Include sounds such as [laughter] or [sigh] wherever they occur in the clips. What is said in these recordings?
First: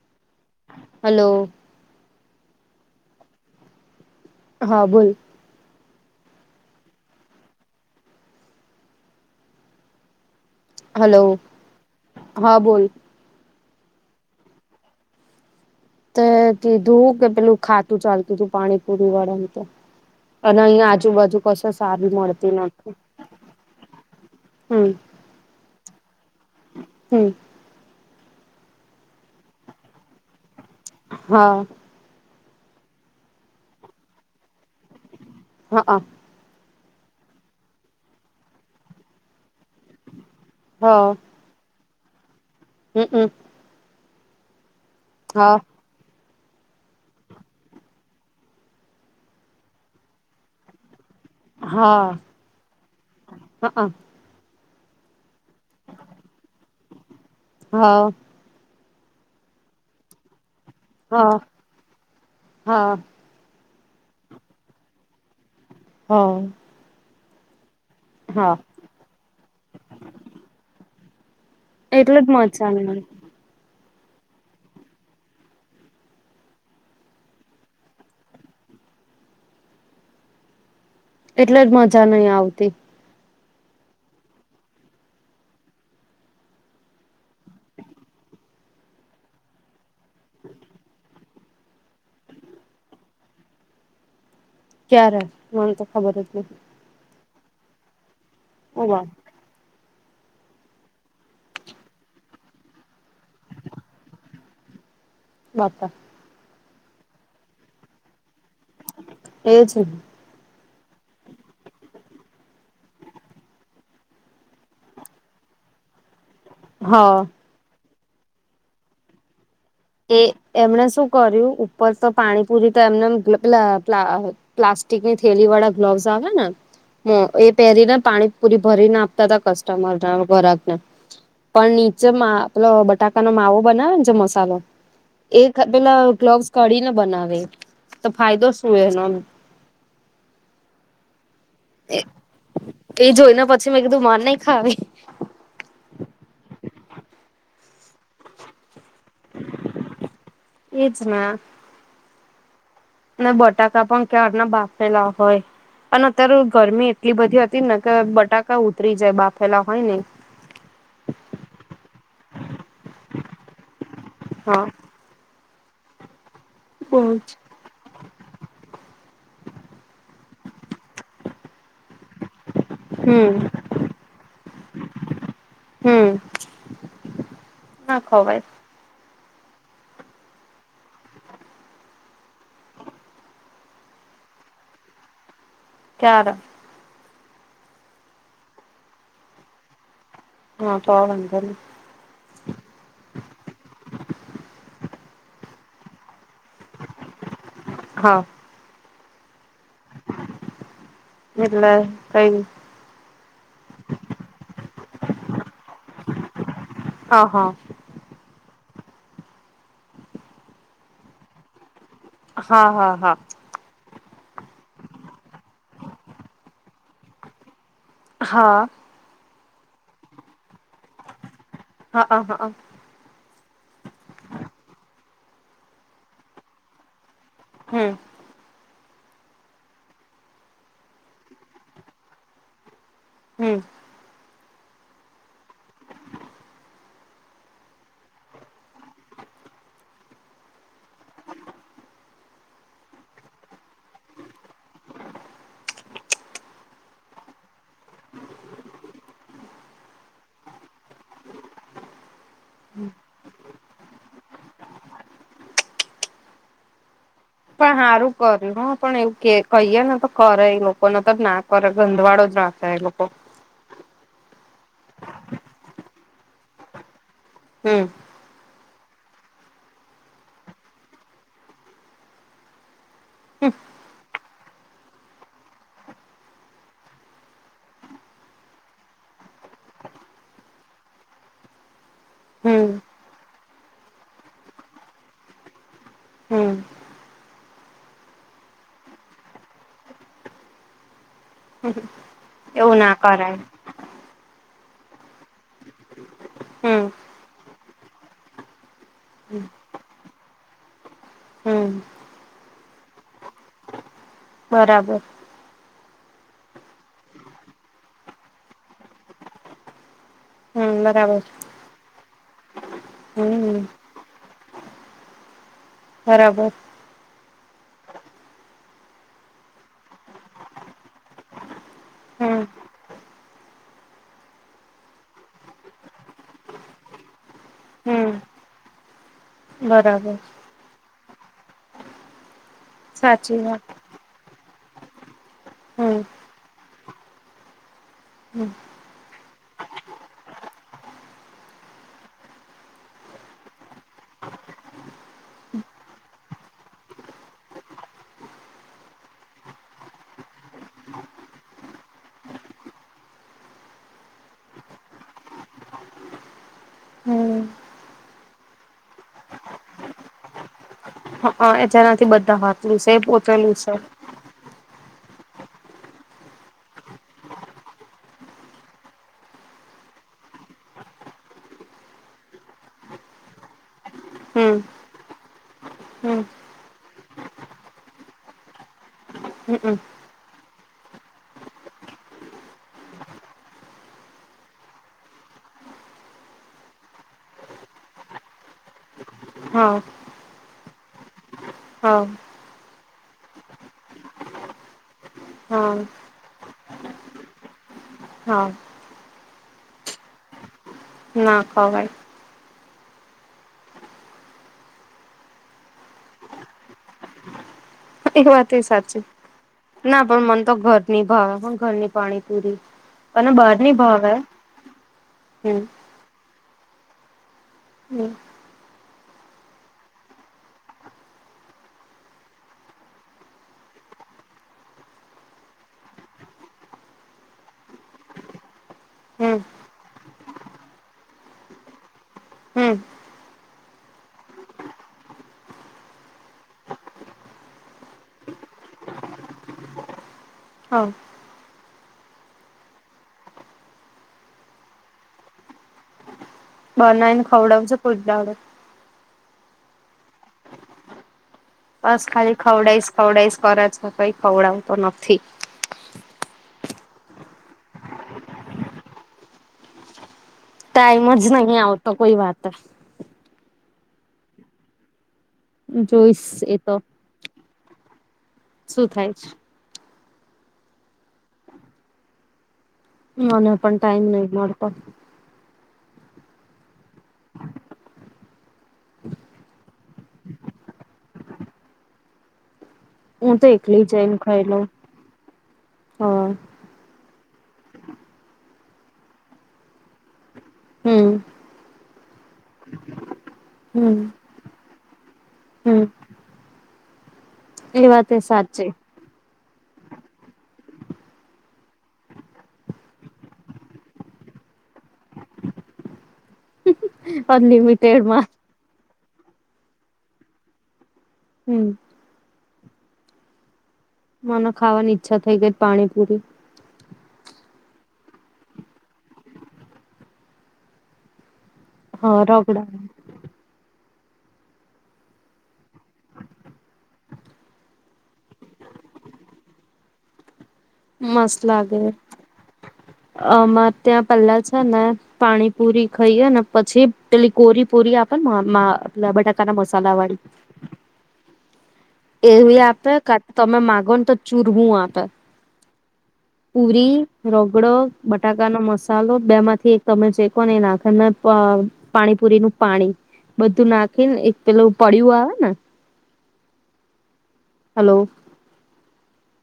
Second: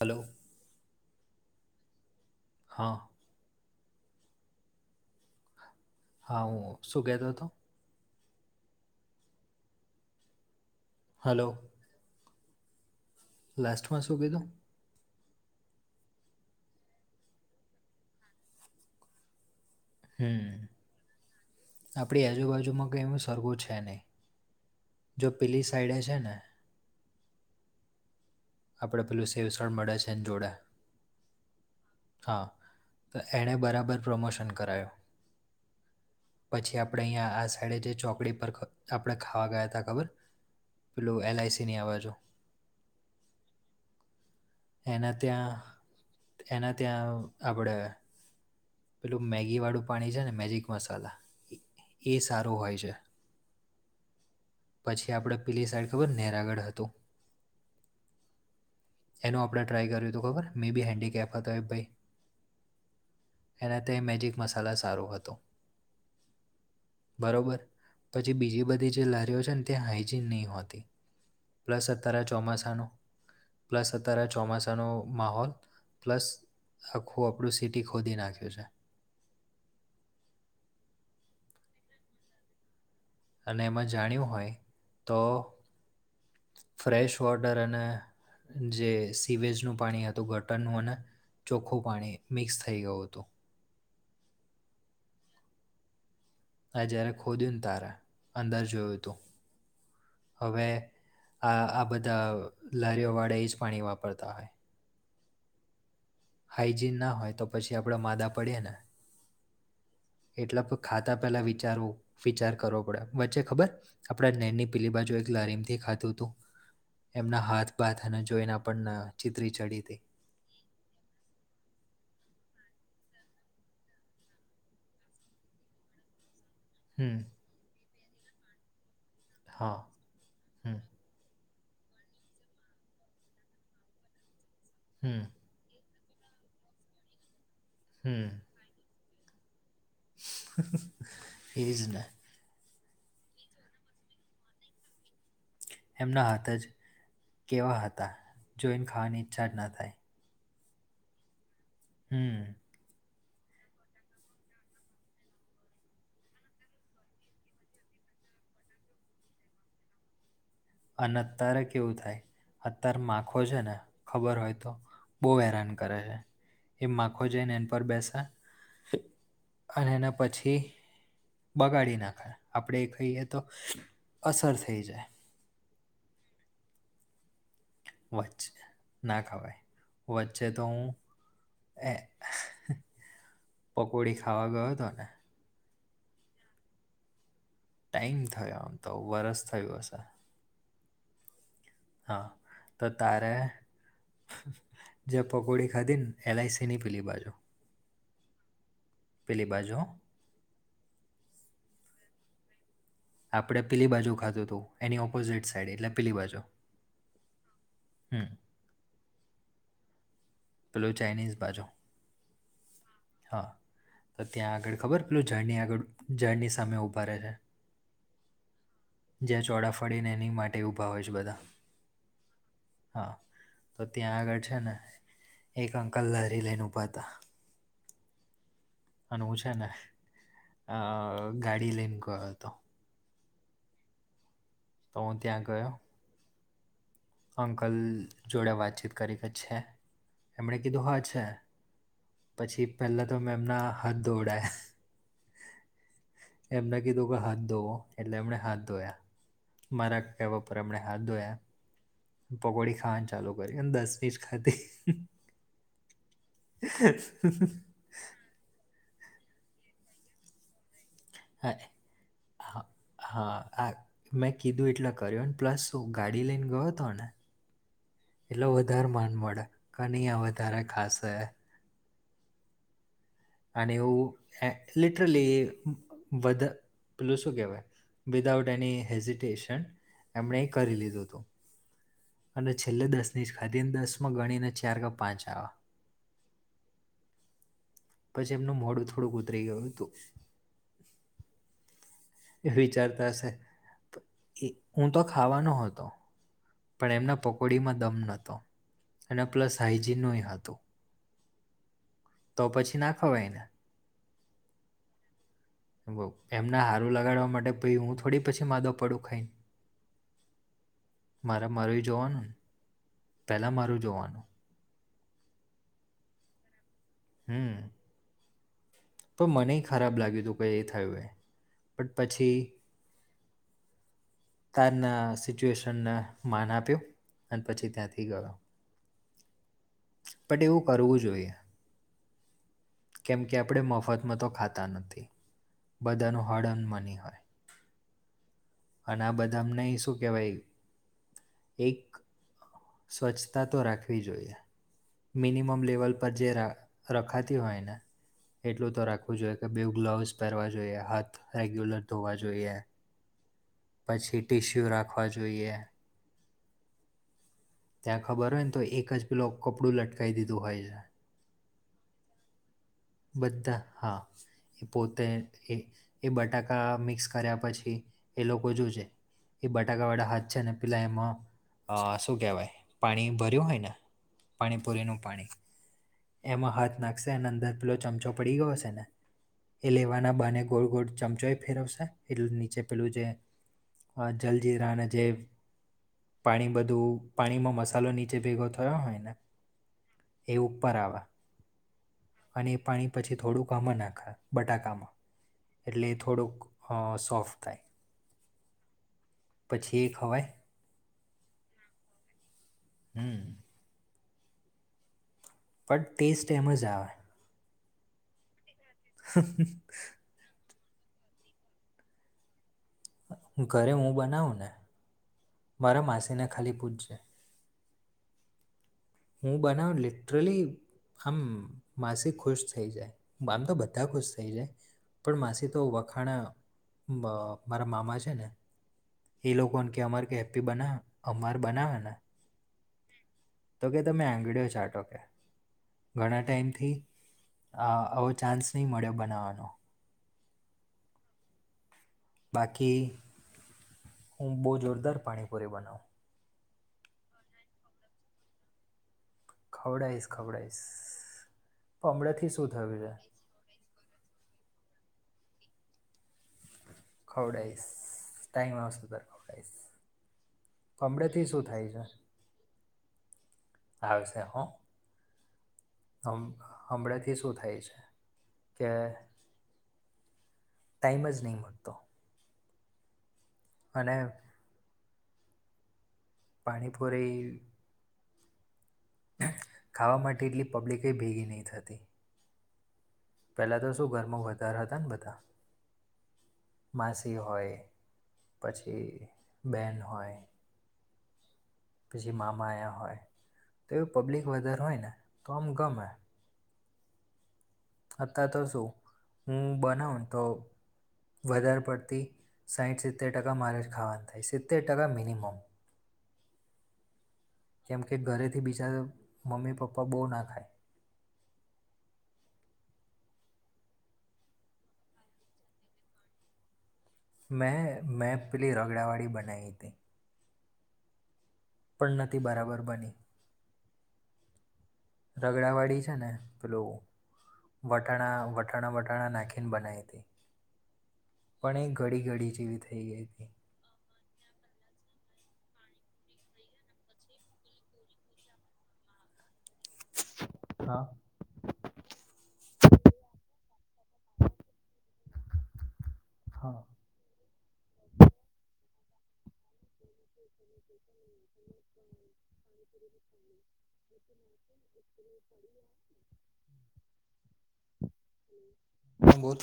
Hello. Hello. હા. હા બોલ. હા હું શું કેતો હતો. હલો હા બોલ. લાસ્ટ માં શું કીધું? કીધું કે પેલું ખાતું ચાલતું તું પાણી પુરી વાળા ને‌ તા. અને હમ અહીયાં આજુબાજુ. કશે સારી આપણી મળતી આજુબાજુમાં નથી કઈ એમ સરખુ છે નહીં. હમ જો પેલી સાઈડે છે ને. હમ. આપડે પેલું સેવસણ મળે છે ને જોડે. હા. હા તો એણે બરાબર પ્રમોશન કરાયો. હા હ. પછી આપણેે અહીંયા આ સાઈડે જે ચોકડી પર આપણે ખાવા ગયા હતા ખબર. પેલું એલઆઈસીની અઆ બાજુ. હમ હમ. એના હા ત્યાં એના ત્યાં આપડે. પેલું મેગી વાળું પાણી છે ને મેજિક મસાલા હા ઈ સારું હોય છે. હા હા પછી આપણે પેલી સાઈડ ખબર નેહરાગઢ હતું હા. એનું આપણે ટ્રાય કર્યું તું ખબર, મેબી હેન્ડીકેપ હતો [unintelligible] હા. એને તો એ મેજિક મસાલા સારો હતો. હા. બરોબર. પછી હા બીજી બધી જે લારીઓ છે ને તે હાઈજીન નહીં હોતી. પ્લસ એટલે અતારે જ મજા ચોમાસાનું નહી પ્લસ અત્યારે ચોમાસાનો માહોલ, પ્લસ આખું આપણું સિટી ખોદી નાખ ખ્યુ છે. એટલે જ મજા નહીં આવતી. અને એમાં જાણ્યું હોય તો ફ્રેશ વોટર અને જે સીવેજનું પાણી હત તું ગટરનું અને ચોખ્ખું પાણી મિક્સ થઈ ગયું હતું. ક્યારે? મન તો ખબર જ નથી આ જયારે ખોદ્યું ને ત્યારે, અંદર ઓ જોયું બા તું. હવે આ-આ બધા લારીઓવાળા એ જ પાણી વાપરતા હોય. [unintelligible] હાઈજીન ના હોય તો પછી આપણે માદા પડીએ ને. એ છે. એટલા આપ ખાતા પેલા વિચારવું વિચાર કરવો પડે. વચ્ચે ખબર આપડે નેની પીલી બાજુ એક લારી માંથી ખાધું તું હા એમના હાથ બાથ અને જોઈને પણ આમ ચિત્રી ચડી તી એ એમણે શું કર્યું, ઉપર તો પાણીપુરી તો એમને [unintelligible] પ્લાસ્ટિક ની થેલી વાળા ગ્લોવ્સ આવે ને હમ હા, એ પહેરીને પાણી પૂરી ભરીને આપતા તા હા કસ્ટમર [unintelligible] ઘરાકને. હમ પણ નીચે મા પેલો બટાકાનો માવો બનાવે ને, જે મસાલો હમ્મ. એ પેલા ગ્લોવ્સ કઢીને બનાવે, તો ફાયદો શું એ એનો? ઈ જ ને. એ જોઈને પછી મેં કીધું માર નહીં ખાવી. એમના હાથ જ કેવા હતા, જોઈન ખાવાની ઈચ્છા જ ન થાય. એજ ના. હમ્મ. ને બટાકા પણ ક્યાર ના બાફેલા હોય અને અત્યારે તો ગરમી એટલી બધી હતી ને કે બટાકા ઉતરી જાય, બાફેલા હોય ને ઈ. અને અત્યારે કેવું થાય, અત્યારે માખો છે ને, ખબર હોય હા તો બહુ હેરાન કરે છે. એ બહુ માખો જ જઈને એન પર બેસે અને એના પછી બગાડી નાખે. આપણે એ ખઈએ હમ તો અસર થઈ જાય. હમ્મ. વચ ના ખવાય. વચ્ચે તો હું એ પકોડી ખાવા ગયો તો ને ક્યારે? ટાઈમ થયો, આમ તો વરસ થયું હશે. હા [unintelligible] હા. તો તારે જે પકોડી ખાધી ને એલ આઈ સી ની પીલી બાજુ. હા. પેલી બાજુ હો. એટલે કઈ? આપડે પીલી બાજુ ખાધું હતું એની ઓપોઝિટ સાઈડ એટલે પીલી બાજુ. હા હ. હમ્મ, પેલો ચાાઈનીઝ બાજો. હા હા હા. હા તો ત્યાં આગળ ખબર પેલું જર્ની આગળ ઝાડની સામે ઊભા રહે છે? હા. જ્યાં ચોડાફડીને એની માટે ઊભા હોય છે બધા. હાક હાક. હા, તો ત્યાં આગળ છે ને એક અંકલ ધારી લઈને ઉભા હતા. હમ્મ. અને હું છે ને અ ગાડી લઈને ગયો હતો. હમ્મ. તો હું ત્યાં ગયો. અંકલ જોડે વાતચીત કરી છે એમણે કીધું હા છે. પછી પહેલા તો મે એમના હાથ ધોવડાયા. એમને કીધો કે હાથ ધોવો એટલે એમણે હાથ ધોયા. મારા કેવા પર એમણે હાથ ધોયા. પકોડી ખાવાની ચાલુ કરી અને દસમીજ ખાતી. એ. પણ સારું કર્યું હો પણ એવું કે કહીએ ને તો કરે લોકો. લોકો તો ના હા કરે ગંધવાળો જ રાખ હા એ લોકો. હા આ મેં કીધું એટલા કર્યો ને પ્લસ હું ગાડી લઈને ગયો હતો ને. હમ્મ. એટલો વધારે માન મડે, કનૈયા અહીં વધારે ખાસ હે. અને એવું લિટરલી વધે પેલું શું કેહેવાય. વિધાઉટ એની હેઝિટેશન એમણે કરી લીધું હતું. અને હમ છેલ્લે દસ ની જ ખાદી ને દસ માં ગણીને ચાર કે પાંચ આવે. હમ્મ. પછી એમનું મોડું થોડુંક ઉતરી ગયું હતું. એ એવું ના વિચારતા હશે, કરાય હું તો ખાવાનો હતો. હમ પણ એમના પકોડીમાં દમ નહોતો અને પ્લસ હાાઈજીનનું હતું. હમ્મ. તો પછી ના ખવાય ને? બરાબર. એમના હારું લગાડવા માટે પછી હું થોડી પછી માદો પડું ખાઈને. હમ્મ, બરાબર. મારે મારું જોવાનું ને, પહેલાં હમ મારું જોવાનું. બરાબર. હમ્મ. તો મને ખરાબ લાગ્યું હતું કે એ થયું એ, બટ પછી હમ તારના સિચ્યુએશનને માન આપ્યો અને પછી ત્યાં હમ થી ગયો. બરાબર. એવું કરવું જોઈએ. કેમ કે સાચી આપણે વાત મફતમાં તો ખાતા નથી, હમ બધાનું હળ એન મની હોય‌. હમ અને આ બધા અમને શું કેહેવાય એક સ્વચ્છતા તો રાખવી જોઈએ. મિનિમમ લેવલ પર જે રખાતી હોય ને એટલું તો રાખવું જોઈએ કે બે ગ્લોવસ પહેરવા જોઈએ હાથ રેગ્યુલર ધોવા જોઈએ પછી ટીશ્યુ રાખવા જોઈએ. હમ ત્યાં ખબર હોય ને તો એક જ પેલું કપડું લટકાવી દીધું હોય છે. હા એતનાથી બધા વાતલું છે પોતેલું બધા છે. હા એ પોતે એ એ બટાકા મિક્સ કર્યા પછી એ લોકો જોજે એ બટાકા વાળા હાથ છે અને પેલા એમાં શું કહેવાય પાણી ભર્યું હોય ને હમ પાણીપુરીનું પાણી હમ એમાં હાથ નાખશે અને અંદર પેલો ચમચો પડી ગયો હશે ને એ હમમ લેવાના બાને ગોળ ગોળ ચમચો એ ફેરવશે એટલે નીચે પેલું જે હા જલજીરા ને જે પાણી બધું પાણીમાં મસાલો નીચે ભેગો થયો હોયને હા એ ઉપર આવા હા અને એ પાણી પછી થોડુંક આમાં નાખે બટાકામાં હા એટલે એ થોડુંક હ સોફ્ટ થાય. હા. પછી એ ખવાય ના ખવાય. હમ બટ ટેસ્ટ એમજ આવે. એ વાતય સાચી ના પણ મનતો ઘરની ભાવ પણ ઘરની પાણીપૂરી. ઘરે હું બનાવુંને હમ મારા માસીને ખાલી પૂછજે હમ હું બનાવુ લિટરલી આમ માસી ખુશ થઈ જાય આમ તો બધા ખુશ થઇ જાય. પણ માસી તો વખાણે બ મારા મામા છેને એ હમ લોકો કે અમારે કે હેપ્પી બનાવે અમાર બનાવેને હમ્મ. તો કે તમે એગડીયો ચાટો કે. ઘણા ટાઈમથી અ આવો ચાન્સ નહીં મળ્યો બનાવાનો. હા બાકી હું બઉ જોરદાર પાણીપુરી બનાવું. બનાયી ને ખવડાવજે કોઈક દાડે. ખવડાઇશ ખવડાઇશ. બસ ખાલી ખવડાઈસ ખવડાઈસ કરે છે કઈ ખવડાવતો નથી. ખવડાઈસ ટાઈમ આવસે ત્યારે ખવડાઈસ. ટાઈમજ નહીં છે આવતો કોઈ વાતે. આવશે હો! હમ જોઈશ એ તો હમણાંથી શું થાય છે કે શું થાય છે ટાઈમજ નહી મળતો. મને પણ અને ટાઈમ નઈ મળતો. પાણીપુરી ખાવા માટે એટલી પબ્લિકય ભેગી નહીં થતી. હું પેલા તો એકલી શું જઈને ઘરમાં ખાઈ વધારે લઉં હતાને બધા હા માસી હોય પછી બેન હોય હમ્મ. પછી મામા આયા હોય હમ એવું પબ્લિક વધારે હોયને તો આમ હમ ગમે. એ વાત એ અતા તો શું સાચી હું બનાવ તો વધારે પડતી સાઈઠ સિત્તેરટકા મારેજ ખાવાનું થાય સિત્તેરટકા મિનિમમ [unintelligible] કેમકે ઘરેથી બીજા મમ્મી પપ્પા બઉં ના ખાય. હમ મન ખાવાની ઈચ્છા થઈગઈ પાણીપુરી મેં મેપેલી રગડાવાડી બનાઈ તી. પણ હા નથી બરાબર રગડા બની. રગડાવાડી છે ને પેલો. વટણા વટણાવટાણા નાખીન બનાઈ તી. મસ્ત પણ એ ઘડીઘડી જેવી થઈ ગઈ તી અમાંર ત્યાં પેલા છે ને પાણીપુરી ખઈએ ને પછી પેલી કોરીપુરી આપે ને [unintelligible] બટાકાના મસાલા વાળી. હા. એવી આપે કા તમે માગો ને તો ચૂરવું આપે. હા પૂરી રગડો બટાકાનોો મસાલો બે માંથી એક તમે ચેકો ને એ નાખ પ પાણીપુરી નું પાણી બધું નાખી ને એક પેલું પડ્યું આવે ને હલો. હા બોલો.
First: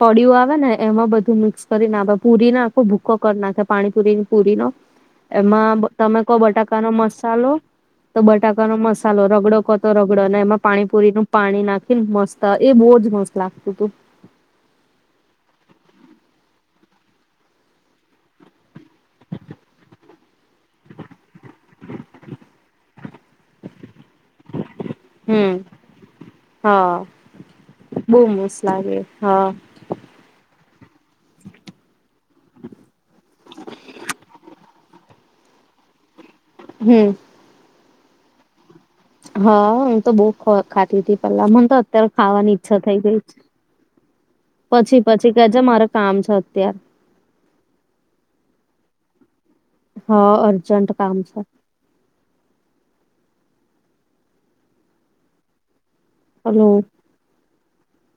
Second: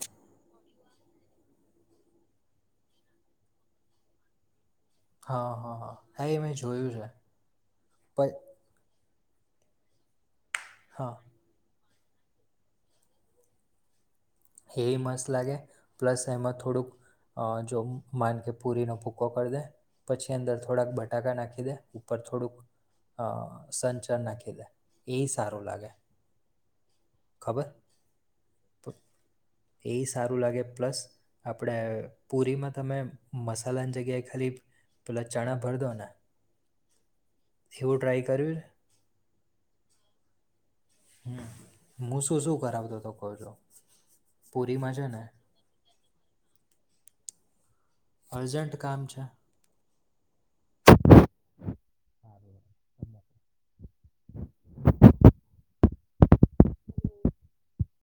પડી આવે ને એમાં બધું મિક્સ કરી નાખે પુરીને આખો ભૂકો કર નાખે પાણીપુરીની પુરી નો. હા હા એમાં હા તમે હા ક એ મેં જોયું બટાકાનોો છે મસાલો તો પ બટાકા નો મસાલો રગડો કતો રગડો અને એમાં પાણીપુરી હા નું પાણી નાખીને મસ્ત એ બહુ જ મસ્ત લાગતું તું. એ એ મસ્ત લાગે પ્લસ એમાં થોડુંક. જો માન કે પૂરીનો પૂક્કો કર દે. પછી અંદર થોડાક બટાકા નાખી દે ઉપર થોડુંક અ સંચાર નાખી દે એ હમ સારું લાગે હા ખબર બહુ મસ તો લાગે હા. એ સારું લાગે પ્લસ આપણે પુરીમાં તમે મસાલાની જગ્યાએ ખાલી તુલા ચણા ભર દોના. હમ્મ. જેવું ટ્રાય કર્યું હા હું તો બહ ખાતી હતી હમ પેલા મને તો અત્યારે હું શું ખાવાની ઈચ્છા થઈ ગઈ છે. પુરી માજ પછી કે છે મારે કામ છે અત્યારે. અર્જેન્ટન્ટ કામ છે? હા અર્જંન્ટ કામ છે. [inaudible] [inaudible] હલો.